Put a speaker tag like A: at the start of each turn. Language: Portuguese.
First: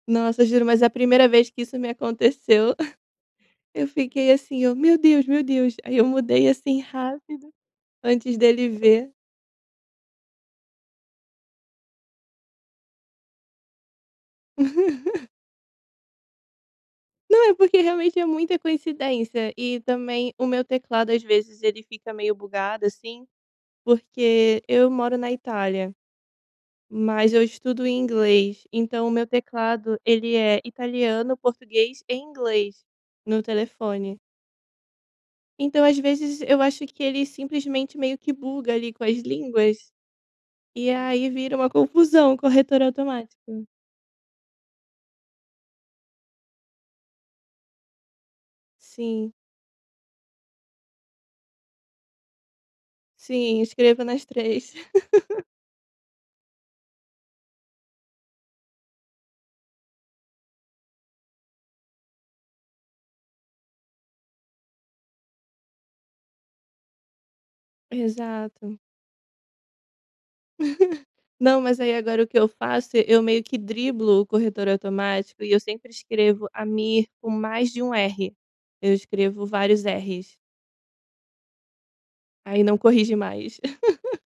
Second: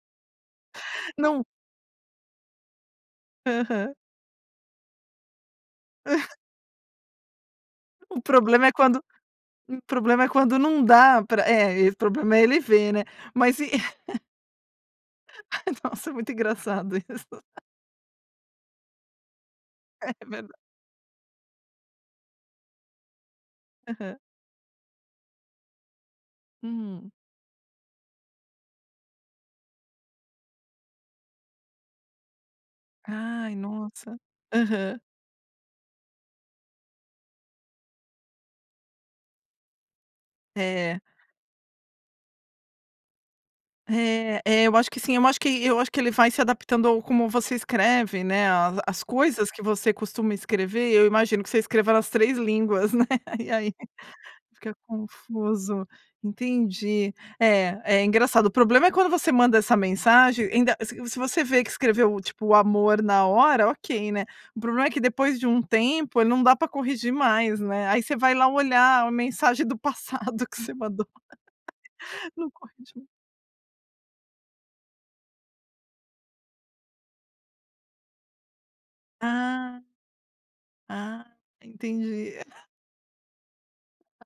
A: Nossa, juro, mas a primeira
B: Não.
A: vez que isso me aconteceu, eu
B: Aham.
A: fiquei assim, eu, "Meu Deus, meu Deus". Aí eu mudei, assim, rápido,
B: O
A: antes
B: problema
A: dele
B: é quando,
A: ver.
B: o problema é quando não dá pra é, o problema é ele ver, né. Mas e Nossa, muito engraçado isso.
A: Não, é porque realmente é muita coincidência e
B: É
A: também o
B: verda
A: meu teclado às vezes ele fica meio bugado, assim,
B: Aham.
A: porque eu moro na Itália,
B: Hum.
A: mas eu estudo em inglês, então o meu teclado ele é italiano, português e inglês no
B: Ai nossa.
A: telefone.
B: Aham.
A: Então às vezes eu acho que ele simplesmente meio que buga ali com as línguas, e
B: É.
A: aí vira uma confusão, corretor automático.
B: É é eu acho que sim, eu acho que eu acho que ele vai se adaptando ao como você escreve, né, a as
A: Sim.
B: coisas que você costuma escrever, eu imagino que você escreva nas 3 línguas, né. E
A: Sim,
B: aí
A: escrevo nas 3.
B: fica confuso, entendi. É é engraçado. O problema é quando você manda essa mensagem, ainda se se você vê que escreveu, tipo, o amor na hora, ok, né. O problema é que depois de um tempo, ele não dá pra corrigir mais, né. Aí você vai lá
A: Exato.
B: olhar a mensagem do passado que você mandou
A: Não, mas aí agora o que eu
B: no
A: faço,
B: [unintelligible]
A: eu meio que driblo o corretor automático e eu sempre escrevo Amir com mais de um R, eu escrevo
B: Ah.
A: vários erres.
B: Ah, entendi.
A: Aí não corrige mais.
B: A...